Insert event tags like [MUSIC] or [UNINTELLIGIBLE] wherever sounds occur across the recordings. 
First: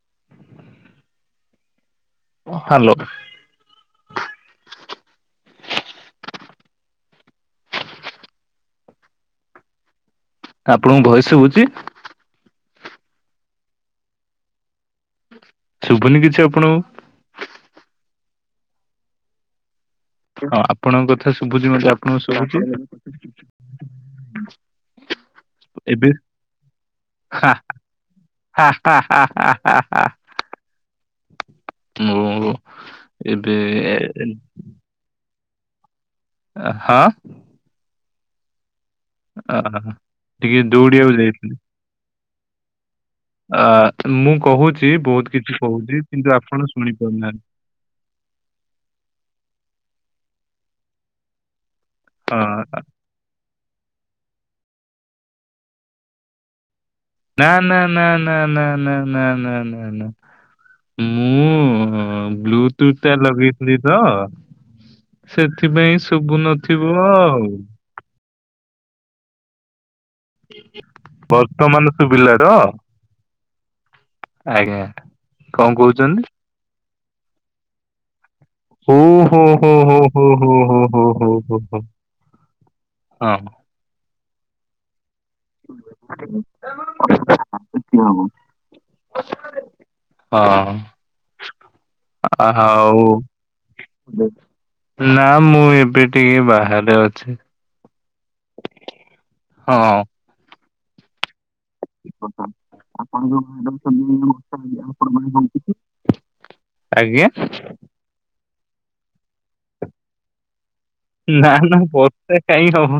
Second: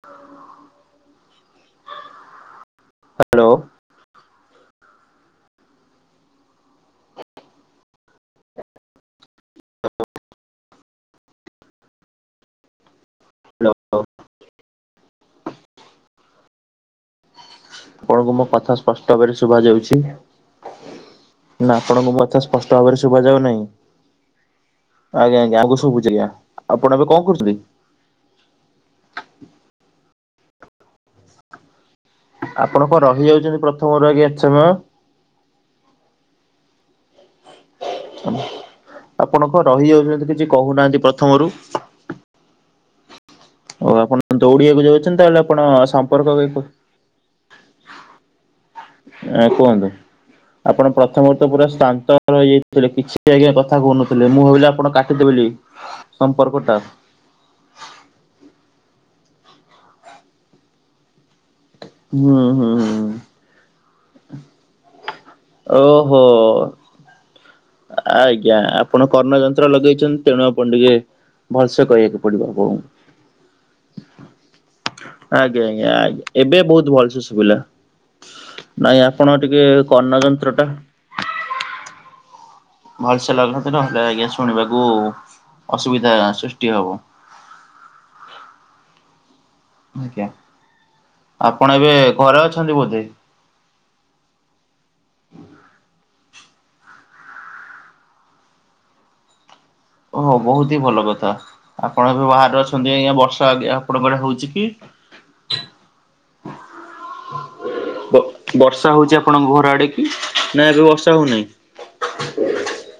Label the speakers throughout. Speaker 1: [UNINTELLIGIBLE]
Speaker 2: Hello.
Speaker 1: Hello.
Speaker 2: ଆପଣଙ୍କୁ voice ଶୁବୁଛି?
Speaker 1: [INAUDIBLE]
Speaker 2: ଶୁଭୁନି କିଛି ଆପଣଙ୍କୁ।
Speaker 1: ଆପଣଙ୍କୁ ମୋ କଥା ସ୍ପଷ୍ଟ ଭାବରେ ଶୁଭା ଯାଉଛି।
Speaker 2: ହଁ ଆପଣଙ୍କ କଥା ଶୁଭୁଛି
Speaker 1: ନା
Speaker 2: ମତେ
Speaker 1: ଆପଣଙ୍କୁ ମୋ କଥା
Speaker 2: ଶୁଭୁଛି
Speaker 1: ସ୍ପଷ୍ଟ ଭାବରେ ଶୁଭା ଯାଉ ନାହିଁ। ଆଜ୍ଞା ଆଜ୍ଞା ଆଗ ଶୁବୁଛି
Speaker 2: ଏବେ
Speaker 1: ଆଜ୍ଞା ଆପଣ ଏବେ କଣ କରୁଛନ୍ତି।
Speaker 2: ହା ହା ହା ହା ହା ହା। ମୁଁ
Speaker 1: ଆପଣ କଣ
Speaker 2: ଏବେ
Speaker 1: ରହିଯାଉଛନ୍ତି ପ୍ରଥମରୁ ଆଜ୍ଞା ଏତେ ସମୟ।
Speaker 2: ଏ ହ
Speaker 1: ଆପଣ କଣ ରହିଯାଉଛନ୍ତି କିଛି
Speaker 2: ଟିକେ
Speaker 1: କହୁନାହାନ୍ତି
Speaker 2: ଦୌଡିବାକୁ
Speaker 1: ପ୍ରଥମରୁ।
Speaker 2: ଯାଇଥିଲି
Speaker 1: ଓ
Speaker 2: ଅ
Speaker 1: ଆପଣ
Speaker 2: ମୁଁ
Speaker 1: ଦୌଡିବାକୁ
Speaker 2: କହୁଛି
Speaker 1: ଯାଉଛନ୍ତି
Speaker 2: ବହୁତ
Speaker 1: ତାହେଲେ
Speaker 2: କିଛି
Speaker 1: ଆପଣ
Speaker 2: କହୁଛି
Speaker 1: ସମ୍ପର୍କ
Speaker 2: କିନ୍ତୁ ଆପଣ ଶୁଣିପାରୁନାହାନ୍ତି।
Speaker 1: ଆ କୁହନ୍ତୁ ଆପଣ ପ୍ରଥମରୁ ତ ପୁରା ଶାନ୍ତ
Speaker 2: ହଁ
Speaker 1: ରହିଯାଇଥିଲେ କିଛି ସେ ଆଜ୍ଞା କଥା କହୁନଥିଲେ ମୁଁ ଭାବିଲି ଆପଣ କାଟିଦେ ବୋଲି ସମ୍ପର୍କ ଟା।
Speaker 2: ନା ନା ନା ନା ନା ନା ନା ନା ନା ନା ମୁଁ ହଁ
Speaker 1: ହୁଁ ହୁଁ
Speaker 2: ବ୍ଲୁଟୁଥ ଟା
Speaker 1: ହୁଁ
Speaker 2: ଲଗେଇଥିଲି ତ ସେଥିପାଇଁ ଶୁଭୁନଥି
Speaker 1: ଓହୋ
Speaker 2: ଥୁବ ଆଉ।
Speaker 1: ଆଜ୍ଞା ଆପଣ କର୍ଣ୍ଣ ଯନ୍ତ୍ର ଲଗେଇଚ ତେଣୁ ଆପଣ ଟିକେ ଭଲସେ
Speaker 2: ବର୍ତ୍ତମାନ
Speaker 1: କହିବାକୁ
Speaker 2: ଶୁଭିଲା
Speaker 1: ପଡିବ
Speaker 2: ତ
Speaker 1: ଆପଣଙ୍କୁ।
Speaker 2: ଆଜ୍ଞା
Speaker 1: ଆଜ୍ଞା
Speaker 2: କଣ
Speaker 1: ଆଜ୍ଞା
Speaker 2: କହୁଛନ୍ତି?
Speaker 1: ଆଜ୍ଞା। ଏବେ ବହୁତ ଭଲସ ଶୁଭିଲା
Speaker 2: ହୋ
Speaker 1: ନାଇଁ ଆପଣ ଟିକେ କର୍ଣ୍ଣ ଯନ୍ତ୍ର ଟା
Speaker 2: ଓହ ହୋ ହୋ ହୋ।
Speaker 1: ଭଲସେ ଲଗାନ୍ତୁ ନହଲେ ଆଜ୍ଞା ଶୁଣିବାକୁ
Speaker 2: [UNINTELLIGIBLE]
Speaker 1: ଅସୁବିଧା ସୃଷ୍ଟି ହବ ଆଜ୍ଞା।
Speaker 2: ହଁ
Speaker 1: ଆପଣ ଏବେ ଘରେ
Speaker 2: ଆ
Speaker 1: ଅଛନ୍ତି ବୋଧେ
Speaker 2: ହଉ ନା ମୁଁ ଏବେ ଟିକେ ବାହାରେ ଅଛି। ହଁ।
Speaker 1: ଓହୋ ବହୁତ ହି ଭଲ କଥା। ଆପଣ ଏବେ ବାହାରେ ଅଛନ୍ତି ଆଜ୍ଞା
Speaker 2: ଆପଣ ଯୋଉ
Speaker 1: ବର୍ଷା
Speaker 2: ବାହାରେ
Speaker 1: ଆଜ୍ଞା ଆପଣଙ୍କ
Speaker 2: ଅଛନ୍ତି
Speaker 1: ଆଡେ ହଉଛି
Speaker 2: ବର୍ଷା
Speaker 1: କି?
Speaker 2: ଆପଣଙ୍କ ଆଡେ ହଉଛି? ଆଜ୍ଞା।
Speaker 1: ବର୍ଷା ହଉଛି ଆପଣଙ୍କ ଘର ଆଡେ କି ନା ଏବେ ବର୍ଷା ହଉନାହିଁ?
Speaker 2: ନା ନା ବର୍ଷା କାଁଇ ହବ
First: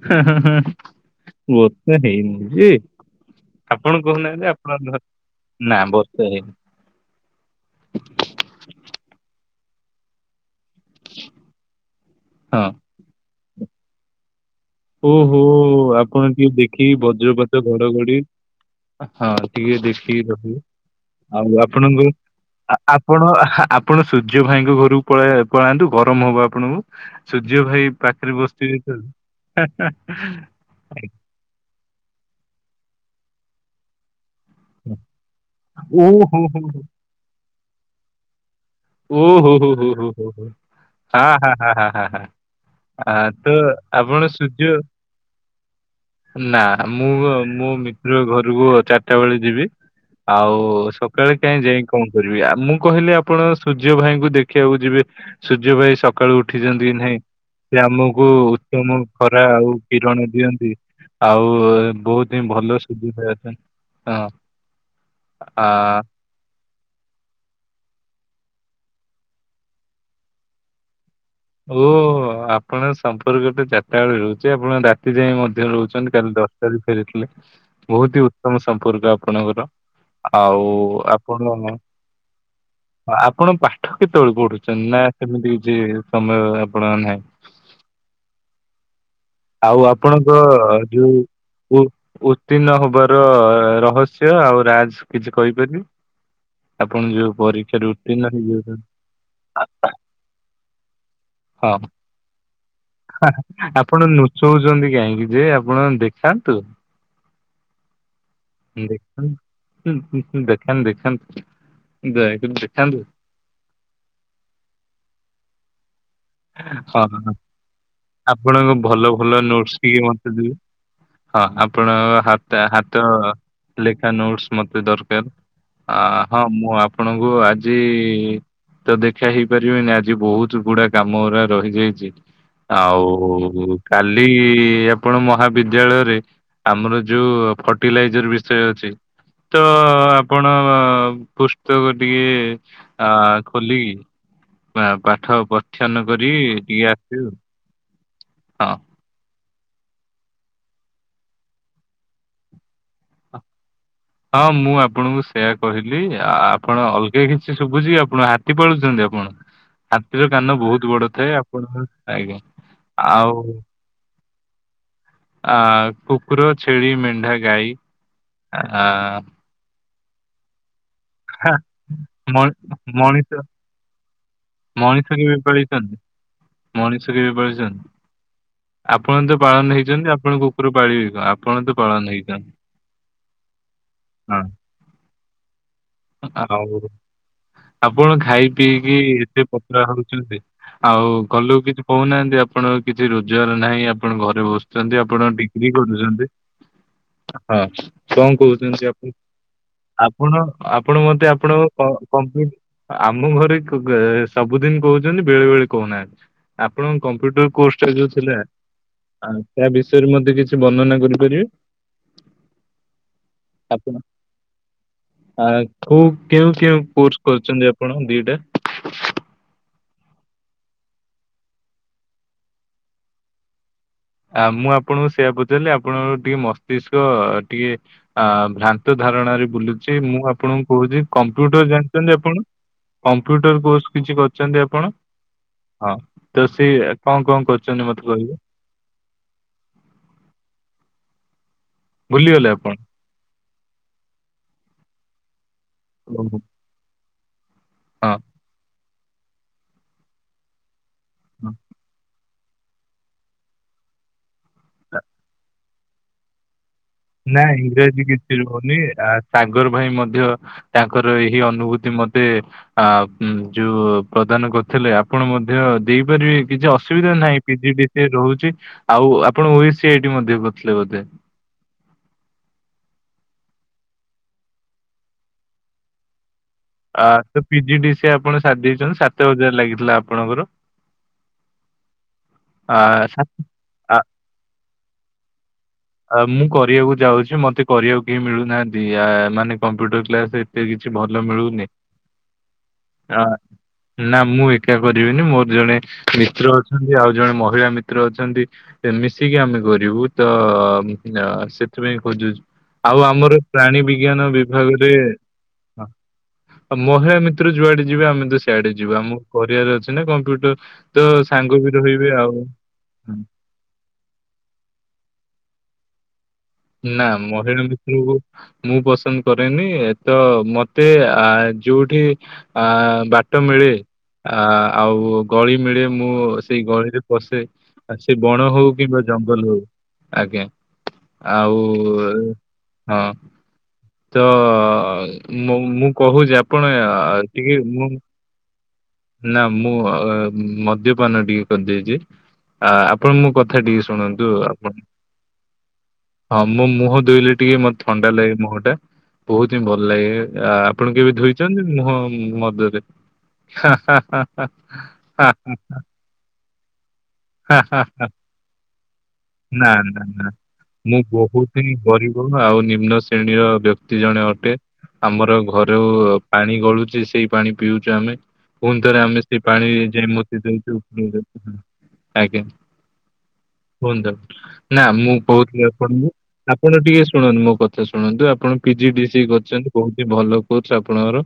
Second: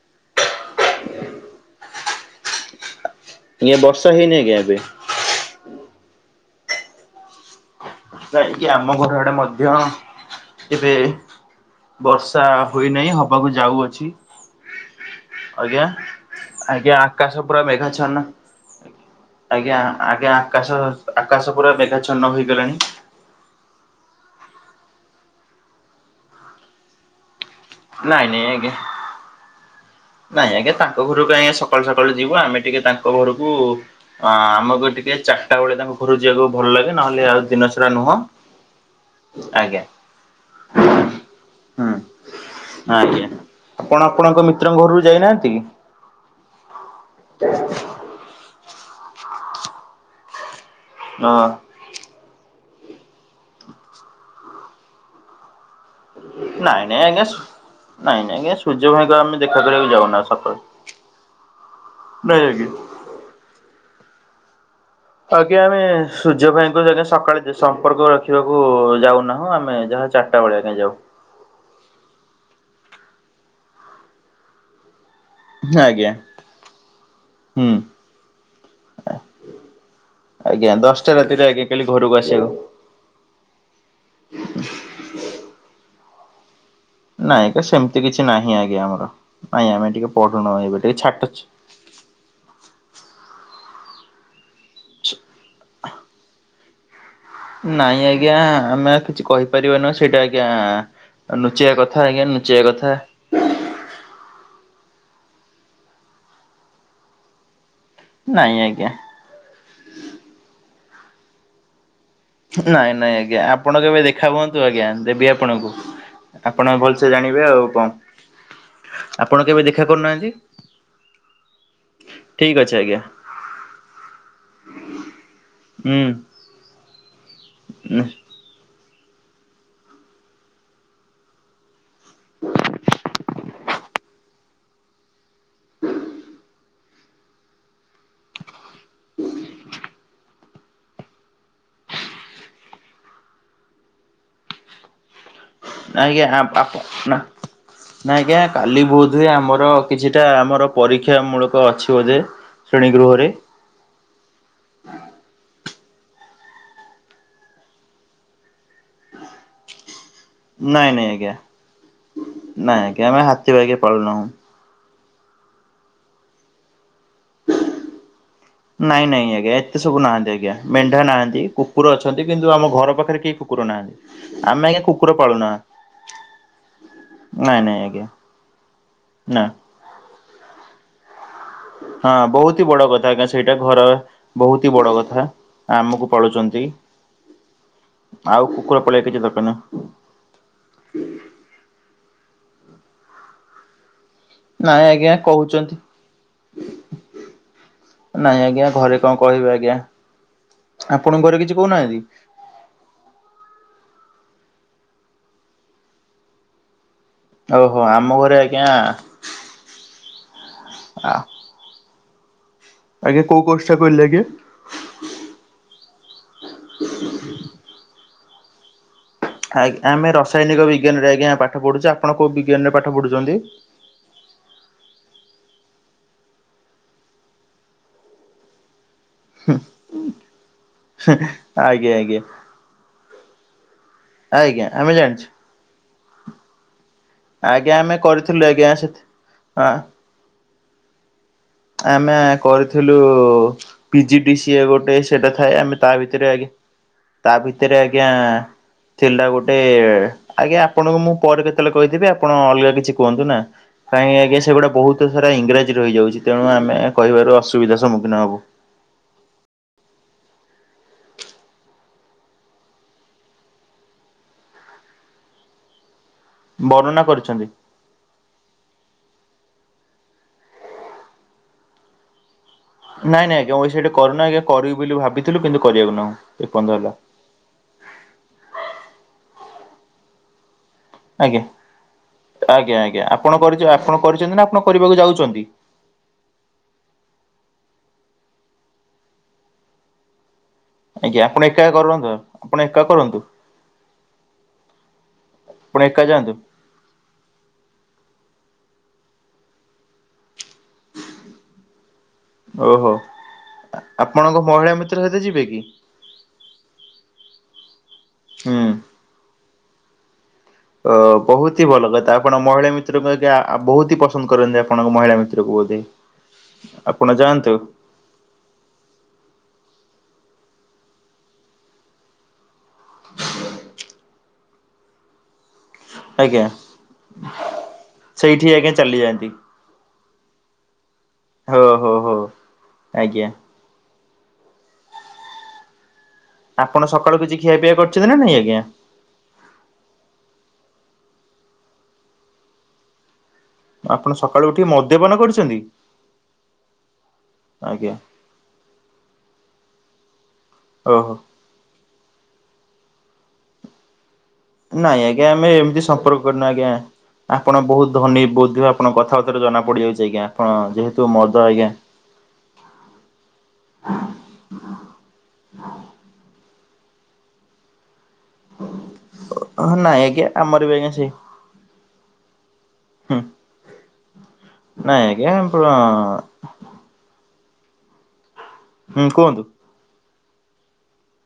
Speaker 2: [INAUDIBLE] ମତେ ହେଇନି ଯେ
Speaker 1: ଆଜ୍ଞା
Speaker 2: ଆପଣ
Speaker 1: ବର୍ଷା ହେଇନି
Speaker 2: କହୁନାହାନ୍ତି
Speaker 1: ଆଜ୍ଞା ଏବେ।
Speaker 2: ଆପଣ ଘ ନା ବର୍ଷା ହେଇନି।
Speaker 1: ନାହିଁ କି ଆମ ଘର ଆଡେ ମଧ୍ୟ ଏବେ ବର୍ଷା
Speaker 2: ହଁ।
Speaker 1: ହୋଇନାହିଁ ହବାକୁ ଯାଉଅଛି।
Speaker 2: ଓହୋ
Speaker 1: ଆଜ୍ଞା
Speaker 2: ଆପଣ ଟିକେ ଦେଖିକି
Speaker 1: ଆଜ୍ଞା ଆକାଶ
Speaker 2: ବଜ୍ରପାତ
Speaker 1: ପୁରା
Speaker 2: ଘଡଘଡି
Speaker 1: ମେଘାଚ୍ଛନ୍ନ।
Speaker 2: ହଁ
Speaker 1: ଆଜ୍ଞା
Speaker 2: ଟିକେ ଦେଖିକି
Speaker 1: ଆଜ୍ଞା
Speaker 2: ରହିବେ
Speaker 1: ଆକାଶ ଆକାଶ
Speaker 2: ଆଉ
Speaker 1: ପୁରା
Speaker 2: ଆପଣଙ୍କୁ
Speaker 1: ମେଘାଚ୍ଛନ୍ନ ହୋଇଗଲାଣି
Speaker 2: ଆ ଆ ଆପଣ ଆ ହା ଆପଣ ସୂର୍ଯ୍ୟ ଭାଇଙ୍କ ଘରକୁ ପଳାଏ ପଳାନ୍ତୁ ଗରମ ହବ ଆପଣଙ୍କୁ। ସୂର୍ଯ୍ୟ ଭାଇ
Speaker 1: ନାଇଁ
Speaker 2: ପାଖରେ
Speaker 1: ନାଇଁ ଆଜ୍ଞା।
Speaker 2: ବସିଥିବେ ତ ହାଁ ହଁ।
Speaker 1: ନାଇଁ ଆଜ୍ଞା ତାଙ୍କ ଘରକୁ କାଁଇ ଏ ସକାଳୁ ସକାଳୁ ଯିବୁ ଆମେ ଟିକେ ତାଙ୍କ ଘରକୁ ଅଁ ଆମକୁ ଟିକେ ଚାରଟା ବେଳେ ତାଙ୍କ
Speaker 2: ଓ
Speaker 1: ଘରକୁ
Speaker 2: ହୋ
Speaker 1: ଯିବାକୁ
Speaker 2: ହୋ
Speaker 1: ଭଲ
Speaker 2: ହୋ
Speaker 1: ଲାଗେ ନହେଲେ ଆଉ ଦିନ ସାରା ନୁହଁ।
Speaker 2: ଓ ହୋ ହୋ
Speaker 1: ଆଜ୍ଞା
Speaker 2: ହୋ ହୋ ହୋ ହୋ ଆ ହା ହା ହା
Speaker 1: ହୁଁ
Speaker 2: ହା ହା ଆ
Speaker 1: ଆଜ୍ଞା।
Speaker 2: ତ ଆପଣ
Speaker 1: ଆପଣଙ୍କ
Speaker 2: ସୂ ଯ୍ୟ
Speaker 1: ମିତ୍ରଙ୍କ ଘରକୁ ଯାଇନାହାନ୍ତି କି?
Speaker 2: ନା ମୁଁ ଅ ମୁଁ ମି ତ୍ର ଘରକୁ ଚାରିଟା ବେଳେ ଯିବି ଆଉ ସକାଳେ
Speaker 1: ହଁ
Speaker 2: କାହିଁ ଯାଇକି କଣ କରିବି ଆ ମୁଁ କହିଲି ଆପଣ ସୂର୍ଯ୍ୟ ଭାଇଙ୍କୁ ଦେଖିବାକୁ ଯିବେ ସୂର୍ଯ୍ୟ ଭାଇ ସକାଳୁ
Speaker 1: ନାଇଁ
Speaker 2: ଉଠିଛନ୍ତି କି
Speaker 1: ନାଇଁ
Speaker 2: ନାହିଁ
Speaker 1: ଆଜ୍ଞା।
Speaker 2: ସେ
Speaker 1: ନାଇଁ
Speaker 2: ଆମକୁ
Speaker 1: ନାଇଁ ଆଜ୍ଞା ସୂର୍ଯ୍ୟ
Speaker 2: ଉତ୍ତମ
Speaker 1: ଭାଇଙ୍କୁ ଆମେ
Speaker 2: ଖରା
Speaker 1: ଦେଖା
Speaker 2: ଆଉ
Speaker 1: କରିବାକୁ ଯାଉନା
Speaker 2: କିରଣ
Speaker 1: ସକାଳୁ
Speaker 2: ଦିଅନ୍ତି। ଆଉ ବହୁତ
Speaker 1: ନାଇଁ
Speaker 2: ହିଁ
Speaker 1: ଆଜ୍ଞା।
Speaker 2: ଭଲ ସୁବିଧା ତେଁ ହଁ।
Speaker 1: ଆଜ୍ଞା
Speaker 2: ଆ
Speaker 1: ଏଣେ ସୂର୍ଯ୍ୟ ଭାଇଙ୍କୁ ଆଜ୍ଞା ସକାଳେ ଯେ ସମ୍ପର୍କ ରଖିବାକୁ ଯାଉନାହୁଁ ଆମେ ଯାହା ଚାରିଟା ବେଳେ ଆଜ୍ଞା ଯାଉ।
Speaker 2: ଓହୋ ଆପଣ ସମ୍ପର୍କ ତ ଚାରିଟା ବେଳ ରହୁଛି ଆପଣ ରାତି ଯାଇ ମଧ୍ ମଧ୍ୟ
Speaker 1: ଆଜ୍ଞା
Speaker 2: ରହୁଛନ୍ତି କାଲି ଦଶଟା ରେ ଫେରିଥିଲେ
Speaker 1: ହୁଁ
Speaker 2: ବହୁତ ହି ଉତ୍ତମ ସମ୍ପର୍କ ଆପଣଙ୍କର ଆଉ
Speaker 1: ଆଜ୍ଞା ଦଶଟା ରାତିରେ
Speaker 2: ଆପଣ
Speaker 1: [UNINTELLIGIBLE]
Speaker 2: ଆପଣ ପାଠ କେତେବେଳେ ପଢ଼ୁଛନ୍ତି ନା ସେମିତି କିଛି ସମୟ ଆପଣ ନାହିଁ
Speaker 1: ନାଇଁ ଆଜ୍ଞା ସେମତି କିଛି ନାହିଁ ଆଜ୍ଞା ଆମର ନାଇଁ
Speaker 2: ଆଉ
Speaker 1: ଆମେ ଟିକେ
Speaker 2: ଆପଣଙ୍କ
Speaker 1: ପଢ଼ୁନ ଏବେ ଟିକେ
Speaker 2: ଯୋଉ
Speaker 1: ଛାଟୁଚ
Speaker 2: ଉ ଉତ୍ତୀର୍ଣ୍ଣ ହବାର ରହସ୍ୟ ଆଉ ରାଜ କିଛି କହିପାରିବେ ଆପଣ ଯୋଉ ପରୀକ୍ଷାରେ
Speaker 1: ନାଇଁ
Speaker 2: ଉତ୍ତୀର୍ଣ୍ଣ
Speaker 1: ଆଜ୍ଞା
Speaker 2: ହେଇଯାଉଛନ୍ତି।
Speaker 1: ଆମେ କିଛି କହିପାରିବୁନୁ ସେଇଟା ଆଜ୍ଞା
Speaker 2: ହଁ
Speaker 1: ନୁଚେଇଆ କଥା ଆଜ୍ଞା ନୁଚେଇଆ କଥା।
Speaker 2: ଆପଣ ନୁଚଉଛନ୍ତି କାହିଁକି ଯେ ଆପଣ ଦେଖାନ୍ତୁ।
Speaker 1: ନାଇଁ ଆଜ୍ଞା।
Speaker 2: ଦେଖ ଦେଖାନ୍ତୁ ଦେଖାନ୍ତୁ। ଦୟାକରି
Speaker 1: ନାଇଁ
Speaker 2: ଦେଖାନ୍ତୁ
Speaker 1: ନାଇଁ ଆଜ୍ଞା ଆପଣ କେବେ ଦେଖା ହୁଅନ୍ତୁ ଆଜ୍ଞା ଦେବି ଆପଣଙ୍କୁ ଆପଣ
Speaker 2: ହଁ
Speaker 1: ଭଲସେ ଜାଣିବେ ଆଉ କଣ
Speaker 2: ଆପଣଙ୍କ ଭଲ
Speaker 1: ଆପଣ
Speaker 2: ଭଲ
Speaker 1: କେବେ
Speaker 2: ନୋଟ୍ସ
Speaker 1: ଦେଖା
Speaker 2: ଟିକେ
Speaker 1: କରୁନାହାନ୍ତି
Speaker 2: ମତେ ଦେବେ ହଁ ଆପଣଙ୍କ ହାତ୍
Speaker 1: ଠିକ
Speaker 2: ଟା
Speaker 1: ଅଛି ଆଜ୍ଞା।
Speaker 2: ହାତ ଲେଖା ନୋଟସ୍ ମତେ ଦରକାର। ଆ
Speaker 1: ହୁଁ।
Speaker 2: ହଁ ମୁଁ ଆପଣଙ୍କୁ ଆଜି ତ ଦେଖା ହେଇପାରିବିନି ଆଜି ବହୁତ ଗୁଡ଼ାକ କାମ ଗୁରା ରହିଯାଇଛି ଆଉ କାଲି ଆପଣ ମହାବିଦ୍ୟାଳୟରେ ଆମର ଯୋଉ ଫର୍ଟିଲାଇଜର ବିଷୟ ଅଛି ତ ଆପଣ ପୁସ୍ତକ ଟିକେ ଆ ଖୋଲିକି ପା ପାଠ ପ
Speaker 1: ଆଜ୍ଞା ଆପ୍ ଆପ ନା ନାଁ ଆଜ୍ଞା
Speaker 2: ହଁ।
Speaker 1: କାଲି ବୋଧ୍ ହୁଏ ଆମର କିଛିଟା ଆମର ପରୀକ୍ଷା ମୂଳକ ଅଛିି ବୋଧେ ଶ୍ରେଣୀ ଗୃହରେ
Speaker 2: ହଁ। ହଁ ମୁଁ ଆପଣଙ୍କୁ ସେୟା କହିଲି ଆପଣ ଅଲଗା କିଛି ଶୁଭୁଛି କି, ଆପଣ ହାତୀ ପାଳୁଛନ୍ତି ଆପଣ। ହାତୀର କାନ
Speaker 1: ନାଇଁ
Speaker 2: ବହୁତ
Speaker 1: ନାଇଁ
Speaker 2: ବଡ଼
Speaker 1: ଆଜ୍ଞା
Speaker 2: ଥାଏ, ଆପଣଙ୍କ ଆଜ୍ଞା
Speaker 1: ନାଇଁ ଆଜ୍ଞା ଆମେ
Speaker 2: ଆଉ
Speaker 1: ହାତୀ ବାଘ ପାଳୁନାହୁଁ।
Speaker 2: ଆ କୁକୁର ଛେଳି ମେନ୍
Speaker 1: ନାଇଁ ନାଇଁ ଆଜ୍ଞା ଏତେ ସବୁ ନାହାନ୍ତି ଆଜ୍ଞା ମେଣ୍ଢା ନାହା ଏଇ
Speaker 2: ହା
Speaker 1: କୁକୁର ଅଛନ୍ତି।
Speaker 2: ମଣି
Speaker 1: କିନ୍ତୁ ଆମ ଘର ପାଖରେ
Speaker 2: ମଣିଷ
Speaker 1: କେହି କୁକୁର ନାହାନ୍ତି ଆମେ ଆଜ୍ଞା
Speaker 2: ମଣିଷ
Speaker 1: କୁକୁର
Speaker 2: କେବେ
Speaker 1: ପାଳୁନା।
Speaker 2: ପାଳିଛନ୍ତି ମଣିଷ କେବେ
Speaker 1: ନାଇଁ ନାଇଁ
Speaker 2: ପାଳିଛନ୍ତି,
Speaker 1: ଆଜ୍ଞା
Speaker 2: ଆପଣ ତ
Speaker 1: ନା
Speaker 2: ପାଳନ ହେଇଛନ୍ତି ଆ ଆପଣ କୁକୁର ପାଳିବେ କ ଆପଣ ତ ପାଳନ
Speaker 1: ହଁ
Speaker 2: ହେଇଛନ୍ତି
Speaker 1: ବହୁତି ବଡ଼ କଥା ଆଜ୍ଞା ସେଇଟା ଘର
Speaker 2: ହଁ।
Speaker 1: ବହୁତ ହି ବଡ଼ କଥା ଆମକୁ ପାଳୁଛନ୍ତି
Speaker 2: ଆଉ ଆପଣ
Speaker 1: ଆଉ
Speaker 2: ଖାଇ
Speaker 1: କୁକୁର
Speaker 2: ପିଇକି
Speaker 1: ପାଳିବା କିଛି ଦରକାର
Speaker 2: ଏତେ
Speaker 1: ନାହିଁ
Speaker 2: ପତଳା ହଉଛନ୍ତି। ଆଉ ଘର ଲୋକ କିଛି କହୁନାହାନ୍ତି, ଆପଣ କିଛି ରୋଜଗାର ନାହିଁ ଆ ଆପଣ ଘରେ
Speaker 1: ନାଇଁ
Speaker 2: ବସୁଛନ୍ତି
Speaker 1: ଆଜ୍ଞା
Speaker 2: ଆପଣ ଡିଗ୍ରୀ
Speaker 1: କହୁଛନ୍ତି।
Speaker 2: କରୁଛନ୍ତି। ହଁ କଣ
Speaker 1: ନାଇଁ ଆଜ୍ଞା
Speaker 2: କହୁଛନ୍ତି
Speaker 1: ଘରେ
Speaker 2: ଆକୁ
Speaker 1: କଣ କହିବେ ଆଜ୍ଞା
Speaker 2: ଆପଣ ଆପଣ
Speaker 1: ଆପଣଙ୍କ
Speaker 2: ମତେ
Speaker 1: ଘରେ
Speaker 2: ଆପଣ
Speaker 1: କିଛି
Speaker 2: କ କ
Speaker 1: କହୁନାହାନ୍ତି?
Speaker 2: କମ୍ପେନ୍ ଆମ ଘରେ ଖ ଗ ସବୁଦିନ କହୁଛନ୍ତି ବେଳେ ବେଳେ କହୁନାହାନ୍ତି। ଆପଣଙ୍କ କମ୍ପ୍ୟୁଟର କୋର୍ସ
Speaker 1: ଓହୋ
Speaker 2: ଟା
Speaker 1: ଆମ
Speaker 2: ଯୋଉ ଥିଲା
Speaker 1: ଘରେ ଆଜ୍ଞା
Speaker 2: ଆ ତା ବିଷୟରେ ମତେ କିଛି ବର୍ଣ୍ଣନା କରିପାରିବେ?
Speaker 1: ଆଜ୍ଞା କୋଉ କୋର୍ସ ଟା
Speaker 2: ଆପଣ
Speaker 1: କହିଲେ ଆଜ୍ଞା?
Speaker 2: ଆ କୋଉ କେଉଁ କେଉଁ କୋର୍ସ କରିଛନ୍ତି ଆପଣ ଦିଟା?
Speaker 1: ଆଜ୍ଞ ଆମେ ରସାୟନିକ ବିଜ୍ଞାନରେ ଆଜ୍ଞା ପାଠ ପଢ଼ୁଚୁ, ଆପଣ କୋଉ ବିଜ୍ଞାନରେ ପାଠ ପଢ଼ୁଛନ୍ତି?
Speaker 2: ଆ ମୁଁ ଆପଣଙ୍କୁ ସେଇଆା ପଚାରିଲି, ଆପଣଙ୍କର ଟିକେ ମସ୍ତିଷ୍କ ଟିକେ ଅ ଭ୍ରା ନ୍ତ ଧାରଣାରେ ବୁଲୁଛି ମୁଁ ଆପଣଙ୍କୁ କହୁଛି କମ୍ପ୍ୟୁଟର
Speaker 1: ଆଜ୍ଞା
Speaker 2: ଜାଣିଛନ୍ତି
Speaker 1: ଆଜ୍ଞା
Speaker 2: ଆପଣ? କମ୍ପ୍ୟୁଟର କୋର୍ସ କିଛି କରିଛନ୍ତି
Speaker 1: ଆଜ୍ଞା
Speaker 2: ଆପଣ
Speaker 1: ଆମେ ଜାଣିଛୁ
Speaker 2: ହଁ ତ ସିଏ
Speaker 1: ଆଜ୍ଞା ଆମେ କରିଥିଲୁ ଆଜ୍ଞା ସେଥ ହଁ। ଆମେ
Speaker 2: ଭୁଲିଗଲେ ଆପଣ?
Speaker 1: କରିଥିଲୁ P G D C A ଗୋଟେ ସେଟା ଥାଏ, ଆମେ ତା ଭିତରେ
Speaker 2: ଓହୋ
Speaker 1: ଆଜ୍ଞା ତା ଭିତେରେ ଆଜ୍ଞା
Speaker 2: ହଁ
Speaker 1: ଥିଲା ଗୋଟେ ଆଜ୍ଞା ଆପଣଙ୍କୁ ମୁଁ ପରେ
Speaker 2: ହଁ
Speaker 1: କେତେବେଳେ କହିଦେବି, ଆପଣ ଅଲଗା କିଛି କୁହନ୍ତୁ ନା, କାହିଁକି ଆଜ୍ଞା ସେ ସେଗୁଡ଼ା ବହୁତ ସାରା ଇଂଙ୍ଗ୍ରାଜି ରହିଯାଉଛି, ତେଣୁ ଆମେ କହିବାରୁ
Speaker 2: ନାଇ
Speaker 1: ଅସୁବିଧା
Speaker 2: ଇଂରାଜୀ
Speaker 1: ସମ୍ମୁଖୀନ
Speaker 2: କିଛି
Speaker 1: ହବୁ।
Speaker 2: ରହୁନି, ଆ ସାଗର ଭାଇ ମଧ୍ୟ ତାଙ୍କର ଏହି ଅନୁଭୂତି ମତେ ଆ ଯୋଉ ପ୍ରଦାନ କରିଥିଲେ, ଆପଣ ମଧ୍ୟ ଦେଇପାରିବେ କିଛି
Speaker 1: ବର୍ଣ୍ଣନା
Speaker 2: ଅସୁବିଧା ନାହିଁ
Speaker 1: କରିଛନ୍ତି।
Speaker 2: P G D C A ରହୁଛି, ଆଉ ଆପଣ ଓ ସି ଆଇ ଟି ମଧ୍ୟ କରିଥିଲେ ବୋଧେ?
Speaker 1: ନାଇଁ ନାଇଁ ଆଜ୍ଞା ଓ ଏ ସି ଟି କରୁନା ଆଜ୍ଞା କରିବି ବୋଲି ଭାବଥିଲୁ କିନ୍ତୁ କରିବାଉ ନାହୁଁ, ଏ ପର୍ୟ୍ୟନ୍ତ ହେଲା।
Speaker 2: ଆ ତ P G D C A ଆପଣ ସାରି ଦେଇଛନ୍ତି, ସାତ ହଜାର ଲାଗିଥିଲା ଆପଣଙ୍କର।
Speaker 1: ଆଜ୍ଞା,
Speaker 2: ଆ
Speaker 1: ଆଜ୍ଞା ଆଜ୍ଞା ଆପଣ
Speaker 2: ସାତ-
Speaker 1: କରି
Speaker 2: ଆ
Speaker 1: ଆପଣ କରିଛନ୍ତି ନା ଆପଣ କରିବାକୁ ଯାଉଛନ୍ତି?
Speaker 2: ଆ ମୁଁ କରିବାକୁ ଯାଉଛି, ମତେ କରିବାକୁ କେହି ମିଳୁନାହାନ୍ତି ଆ ମାନେ କମ୍ପ୍ୟୁଟର କ୍ଲାସ ଏତେ କିଛି ଭଲ ମିଳୁନି।
Speaker 1: ଆଣ ଏକା କର
Speaker 2: ଆ ନା ମୁଁ ଏକା କରିବିନି ମୋର ଜଣେ
Speaker 1: ଆପଣ ଏକା ଯାଆନ୍ତୁ।
Speaker 2: ମିତ୍ର ଅଛ ନ୍ତି, ଆଉ ଜଣେ ମହିଳା ମିତ୍ର ଅଛନ୍ତି, ମିଶିକି ଆମେ କରିବୁ ତ ଅ ସେଥିପାଇଁ ଖୋଜୁଚୁ।
Speaker 1: ଓହୋ
Speaker 2: ଆଉ ଆମର ପ୍ରାଣୀ ବିଜ୍ଞାନ
Speaker 1: ଆପଣଙ୍କ ମହିଳା
Speaker 2: ବିଭାଗରେ
Speaker 1: ମିତ୍ର ସହିତ ଯିବେ କି?
Speaker 2: ହ ଆଉ ମହିଳା ମିତ୍ର ଯୁଆଡେ ଯିବେ ଆମେ ତ
Speaker 1: ହୁଁ।
Speaker 2: ସିଆଡେ ଯିବୁ, ଆମକୁ କରିବାରେ ଅଛି ନା କମ୍ପ୍ୟୁଟର।
Speaker 1: ଅ
Speaker 2: ତ ସାଙ୍ଗ
Speaker 1: ବହୁତ ହି
Speaker 2: ବି
Speaker 1: ଭଲ
Speaker 2: ରହିବେ
Speaker 1: କଥା ଆପଣ
Speaker 2: ଆଉ
Speaker 1: ମହିଳା ମି ତ୍ର କୁ ଆଜ୍ଞା ବହୁତ ହି ପସନ୍ଦ କରନ୍ତି ଆପଣଙ୍କ ମହିଳା ମିତ୍ରକୁ ବୋଧେ।
Speaker 2: ନା
Speaker 1: ଆପଣ ଯାଆନ୍ତୁ
Speaker 2: ମହିଳା ମି ତ୍ରକୁ ମୁଁ ପସନ୍ଦ କରେନି ତ ମତେ ଆ ଯୋଉଠି ଆ ବାଟ ମିଳେ ଆ ଆଉ ଗଳି ମିଳେ ମୁଁ
Speaker 1: ଆଜ୍ଞା
Speaker 2: ସେଇ ଗଳିରେ ପଶେ, ଆ ସେ
Speaker 1: ସେଇଠି
Speaker 2: ବଣ
Speaker 1: ଆଜ୍ଞା
Speaker 2: ହଉ କିମ୍ବା
Speaker 1: ଚାଲିଯାଆନ୍ତି।
Speaker 2: ଜଙ୍ଗଲ ହଉ। ଆଜ୍ଞା ଆଉ
Speaker 1: ହୋ ହୋ ହୋ
Speaker 2: ହଁ
Speaker 1: ଆଜ୍ଞା।
Speaker 2: ତ ମୁଁ- ମୁଁ କହୁଛି ଆ
Speaker 1: ଆପଣ ସକାଳୁ କିଛି
Speaker 2: ଟିକେ
Speaker 1: ଖିଆ ପିଆ
Speaker 2: ମୁଁ
Speaker 1: କରିଛନ୍ତି ନା ନାଇଁ ଆଜ୍ଞା?
Speaker 2: ନା ମୁଁ ମଦ୍ୟପାନ ଟିକେ କରିଦେଇଛି। ଆ ଆପଣ ମୋ କଥା ଟିକେ
Speaker 1: ଆପଣ
Speaker 2: ଶୁଣନ୍ତୁ
Speaker 1: ସକାଳୁ ଉଠି
Speaker 2: ଆପଣ
Speaker 1: ମଦ୍ୟପାନ କରିଛନ୍ତି?
Speaker 2: ହଁ ମୋ ମୁହଁ ଧୋଇଲେ ଟିକେ ମତେ
Speaker 1: ଆଜ୍ଞା
Speaker 2: ଥଣ୍ଡା ଲାଗେ ମୁହଁ ଟା। ବହୁତ ହିଁ ଭଲ ଲାଗେ ଆ ଆପଣ
Speaker 1: ଓହୋ
Speaker 2: କେବେ ଧୋଇଛନ୍ତି ମୁହଁ ମଦରେ? ହଁ ହଁ ହଁ।
Speaker 1: ନାଇଁ ଆଜ୍ଞା ଆମେ ଏମିତି ସମ୍ପର୍କ କରନୁ ଆଜ୍ଞା। ଆପଣ
Speaker 2: ହାଁ ହାଁ ହାଁ ହାଁ ହାଁ ହାଁ
Speaker 1: ବହୁତ ଧନୀ ବୋଧେ ଆପଣ କଥାବାର୍ତ୍ତା ରୁ ଜଣା
Speaker 2: ନା ନା
Speaker 1: ପଡିଯାଉଛି ଆଜ୍ଞା,
Speaker 2: ନା
Speaker 1: ଆପଣ
Speaker 2: ମୁଁ
Speaker 1: ଯେହେତୁ ମଦ
Speaker 2: ବହୁତ
Speaker 1: ଆଜ୍ଞା।
Speaker 2: ହିଁ ଗରିବ ଆଉ ନିମ୍ନ ଶ୍ରେଣୀର ବ୍ୟକ୍ତି ଜଣେ ଅଟେ। ଆମର ଘରୁ ପାଣି ଗଳୁଛି ସେଇ ପାଣି ପିଉଛୁ ଆମେ। ପୁଣି ଥରେ ଆମେ ସେ ପାଣି
Speaker 1: ନାଇଁ
Speaker 2: ଯାଇ
Speaker 1: ଆଜ୍ଞା
Speaker 2: ମୂତୀ
Speaker 1: ଆମର ବି
Speaker 2: ଦଉଚୁ
Speaker 1: ଆଜ୍ଞା ସେଇ
Speaker 2: ଆଜ୍ଞା।
Speaker 1: ହୁଁ
Speaker 2: କୁହନ୍ତୁ, ନା
Speaker 1: ନାଇଁ
Speaker 2: ମୁଁ
Speaker 1: ଆଜ୍ଞା
Speaker 2: କହୁଥିଲି
Speaker 1: ଆପଣ
Speaker 2: ଆପଣଙ୍କୁ ଆପଣ ଟିକେ ଶୁଣନ୍ତୁ ମୋ କଥା ଶୁଣନ୍ତୁ, ଆପଣ ପି ଜି ଡି
Speaker 1: ହୁଁ
Speaker 2: ସି ଏ
Speaker 1: କୁହନ୍ତୁ
Speaker 2: କରିଛନ୍ତି। ବହୁତ ହି ଭଲ କୋର୍ସ ଆପଣଙ୍କର,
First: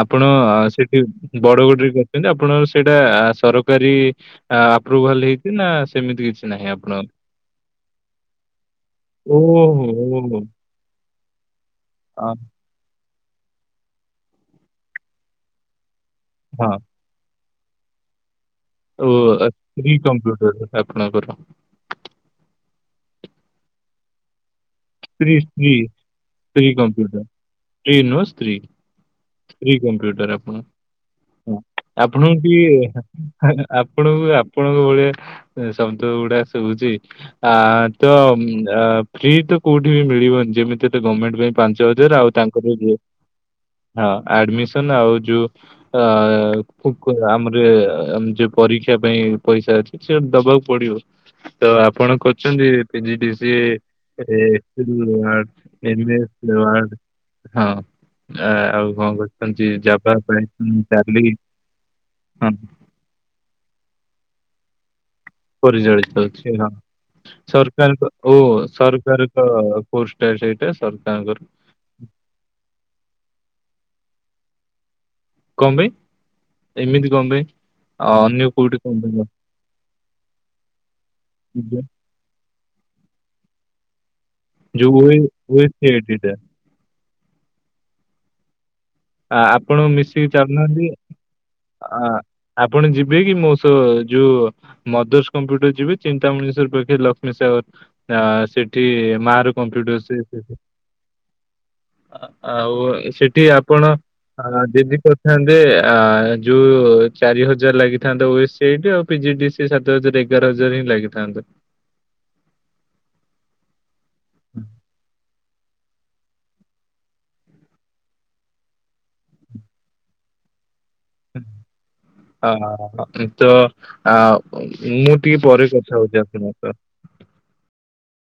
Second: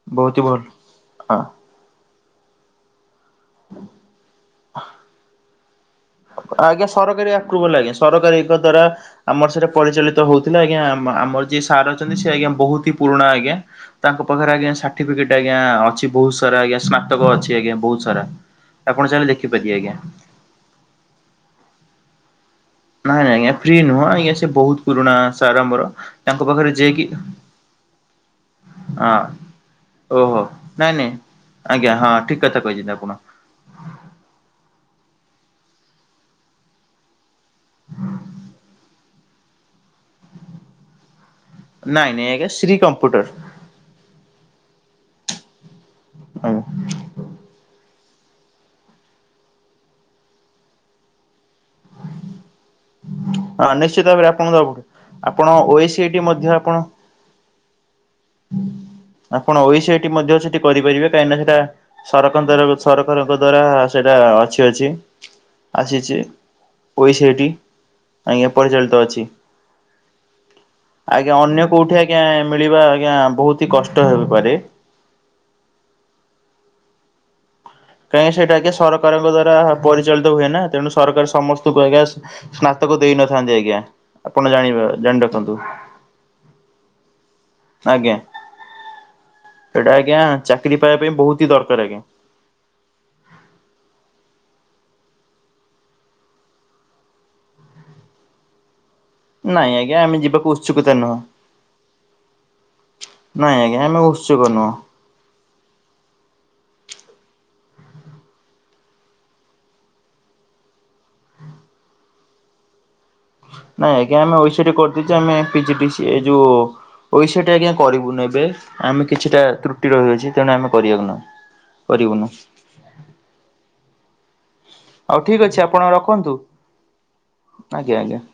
Speaker 2: ଆପଣ
Speaker 1: ବହୁତ ହି ଭଲ
Speaker 2: ସେଠି
Speaker 1: ହଁ।
Speaker 2: ଛନ୍ତି ଆପଣଙ୍କର ସେଇଟା ସରକାରୀ ଆପ୍ରୁଭାଲ ହେଇଛି, ନା ସେମିତି କିଛି? ନାହିଁ
Speaker 1: ଆଜ୍ଞା
Speaker 2: ଆପଣଙ୍କର?
Speaker 1: ସରକାରୀ ଆପରୁଭାଲ ଆଜ୍ଞା, ସରକାରୀଙ୍କ ଦ୍ଵାରା ଆମର ସେଠା
Speaker 2: ଓହୋ
Speaker 1: ପରିଚାଳିତ
Speaker 2: ଓହୋ
Speaker 1: ହଉଥିଲା ଆଜ୍ଞା, ଆମର ଯିଏ ସାର୍ ଅଛନ୍ତି
Speaker 2: ଆ,
Speaker 1: ସ ଆଜ୍ଞା ବହୁତ ହି ପୁରୁଣା ଆଜ୍ଞା, ତାଙ୍କ ପାଖରେ ଆଜ୍ଞା ସାର୍ଟିଫିକେଟ୍ ଆଜ୍ଞା ଅଛି ବହୁତ ସାରା
Speaker 2: ହଁ
Speaker 1: ଆଜ୍ଞା ସ୍ନା ସ୍ନାତକ ଅଛି ଆଜ୍ଞା ବହୁତ ସାରା। ଆପଣ ଚାହିଁଲେ
Speaker 2: ଓ
Speaker 1: ଦେଖିପାରିବେ ଆଜ୍ଞା
Speaker 2: କି କମ୍ପ୍ୟୁଟର ଆପଣଙ୍କର?
Speaker 1: ନାଇଁ ଆଜ୍ଞା ଫ୍ରି ନୁହଁ ଆଜ୍ଞା ସେ ବହୁତ ପୁରୁଣା
Speaker 2: ସ୍ତ୍ରୀ
Speaker 1: ସାର
Speaker 2: ସ୍ତ୍ରୀ
Speaker 1: ଆମର, ତାଙ୍କ ପାଖରେ ଯାଇକି
Speaker 2: ଫ୍ରି ନୁହଁ ସ୍ତ୍ରୀ,
Speaker 1: ହଁ
Speaker 2: ସ୍ତ୍ରୀ କମ୍ପ୍ୟୁଟର
Speaker 1: ଓହୋ
Speaker 2: ଆପଣ?
Speaker 1: ନାଇଁ ନାଇଁ
Speaker 2: ହଁ
Speaker 1: ଆଜ୍ଞା ହଁ
Speaker 2: ଆପଣ
Speaker 1: ଠିକ
Speaker 2: କି
Speaker 1: କଥା କହିଛନ୍ତି ଆପଣ।
Speaker 2: ଆପଣଙ୍କୁ ଆପଣଙ୍କ ଭଳିଆ ଶବ୍ଦ ଗୁଡା ଶୁଭୁଛି। ଆ ତ ଫ୍ରି ତ କୋଉଠି ବି ମିଳିବନି ଯେମିତି ଗମେଣ୍ଟ ପାଇଁ ପାଞ୍ଚ
Speaker 1: ନାଇଁ
Speaker 2: ହଜାର
Speaker 1: ନାଇଁ
Speaker 2: ଆଉ
Speaker 1: ଆଜ୍ଞା
Speaker 2: ତାଙ୍କରବି
Speaker 1: ଶ୍ରୀ
Speaker 2: ଯିଏ
Speaker 1: କମ୍ପ୍ୟୁଟର
Speaker 2: ହଁ ଆଡ଼ମିଶନ ଆଉ ଯୋଉ ଅ
Speaker 1: ଆଜ୍ଞା
Speaker 2: ଫୁ [UNINTELLIGIBLE] ଆମର ଯଉ ପରୀକ୍ଷା ପାଇଁ ପଇସା ଆସିଚି ଦବାକୁ ପଡ଼ିବ। ତ ଆପଣ କରୁଚନ୍ତି ପିଜିଡିସି?
Speaker 1: ହଁ ନିଶ୍ଚିତ ଭାବରେ ଆପଣଙ୍କ
Speaker 2: [UNINTELLIGIBLE]
Speaker 1: ଆପଣ ଓ ଏ ସି ଆଇ ଟି ମଧ୍ୟ ଆପଣ
Speaker 2: ହଁ। ଆ ଆଉ କଣ
Speaker 1: ଆପଣ
Speaker 2: କରୁଚନ୍ତି
Speaker 1: ଓଇସିଆଇଟି
Speaker 2: ଯପା
Speaker 1: ମଧ୍ୟ ସେଠି
Speaker 2: ପାଇଁହି
Speaker 1: କରିପାରିବେ
Speaker 2: ଡାଲି
Speaker 1: କାହିଁକିନା ସେଟା
Speaker 2: ହଁ?
Speaker 1: ସରକାରଙ୍କ ଦ୍ଵାରା ସରକାରଙ୍କ ଦ୍ଵାରା ସେଇଟା ଅଛି ଅଛି। ଆସିଛି
Speaker 2: ପରିଚଳିତ ଅଛି ହଁ?
Speaker 1: ଓଇସିଆଇଟି
Speaker 2: ସରକାରଙ୍କ ଓ
Speaker 1: ଆଜ୍ଞା ପରିଚାଳିତ ଅଛି।
Speaker 2: ସରକାରଙ୍କ କୋର୍ସ ସେଇଟା
Speaker 1: ଆଜ୍ଞା
Speaker 2: ସରକାରଙ୍କର
Speaker 1: ଅନ୍ୟ କୋଉଠି ଆଜ୍ଞା ମିଳିବା ଆଜ୍ଞା ବହୁତିହି କଷ୍ଟ ହେଇପାରେ?
Speaker 2: କଣ ପାଇଁ ଏମିତି କଣ ପାଇଁ? ଆ,
Speaker 1: କାହିଁକି
Speaker 2: ଅନ୍ୟ
Speaker 1: ସେଇଟା ଆଜ୍ଞା
Speaker 2: କୋଉଠି କଣ ପାଇଁ
Speaker 1: ସରକାରଙ୍କ ଦ୍ଵାରା ପରିଚାଳିତ ହୁଏନା ତେଣୁ ସରକାର
Speaker 2: ଆସୁଛି?
Speaker 1: ସମସ୍ତଙ୍କୁ ଆଜ୍ଞା ସ୍ନାତକ ଦେଇନଥାନ୍ତି ଆଜ୍ଞା ଆପଣ ଜାଣିବ
Speaker 2: ଯୋଉ ଏ
Speaker 1: ଜାଣି ରଖନ୍ତୁ।
Speaker 2: [UNINTELLIGIBLE]
Speaker 1: ଆଜ୍ଞା
Speaker 2: ଆ, ଆପଣ
Speaker 1: ସେଇଟା ଆଜ୍ଞା
Speaker 2: ମିଶିକି
Speaker 1: ଚାକିରି
Speaker 2: ଚାଲୁନାହାନ୍ତି
Speaker 1: ପାଇବା ପାଇଁ ବହୁତହି ଦରକାର୍
Speaker 2: ଆ
Speaker 1: ଆଜ୍ଞା।
Speaker 2: ଆପଣ ଯିବେକି ମୋସହ ଯୋଉ ମଦସ୍ କମ୍ପ୍ୟୁଟର ଯିବେ ଚିନ୍ତାମଣେଶ୍ଵର ପକ୍ଷେ ଲକ୍ଷ୍ମୀସାଗର ଆଁ ସେଠି ମାର
Speaker 1: ନାଇଁ
Speaker 2: କମ୍ପୁଟର
Speaker 1: ଆଜ୍ଞା ଆମେ ଯିବାକୁ
Speaker 2: [UNINTELLIGIBLE]
Speaker 1: ଉତ୍ସୁକତା ନୁହଁ
Speaker 2: ଆଉ ସେଠି
Speaker 1: ନାଇଁ ଆଜ୍ଞା
Speaker 2: ଆପଣ
Speaker 1: ଆମେ ଉତ୍ସୁକ
Speaker 2: ଆଁ
Speaker 1: ନୁହଁ।
Speaker 2: ଆଜି କରିଥାନ୍ତେ ଆଃ ଯୋଉ ଚାରି ହଜାର ଲାଗିଥାନ୍ତା ଓ ସିଟ୍ ଆଉ ପିଜିଡିସ୍ ସେ ସାତ ହଜାରେ ଏଗାର ହଜାରେହିଁ ଲାଗିଥାନ୍ତତା।
Speaker 1: ନାଇଁ ଆଜ୍ଞା ଆମେ
Speaker 2: ହୁଁ
Speaker 1: ଓସିରେ କରିଦେଇଚୁ ଆମେ ପିଜି ପିସ୍ ଏଯୋଉ ଓ ସେଟ୍ ଆଜ୍ଞା କରିବୁନୁ ଏବେ ଆମେ କିଛିଟା ତ୍ରୁଟି ରହିଅଛି ତେଣୁ ଆମେ କରିବାକୁ ନାହୁଁ। କରିବୁନୁ।
Speaker 2: ହଁ ହଁ ହଁ କିନ୍ତୁ ଆଁ
Speaker 1: ଆଉ
Speaker 2: ମୁଟିକେ
Speaker 1: ଠିକ୍ ଅଛି
Speaker 2: ପରେ
Speaker 1: ଆପଣ
Speaker 2: କଥା ହଉଚି
Speaker 1: ରଖନ୍ତୁ
Speaker 2: ଆପଣଙ୍କ ସହ।
Speaker 1: ଆଜ୍ଞା ଆଜ୍ଞା।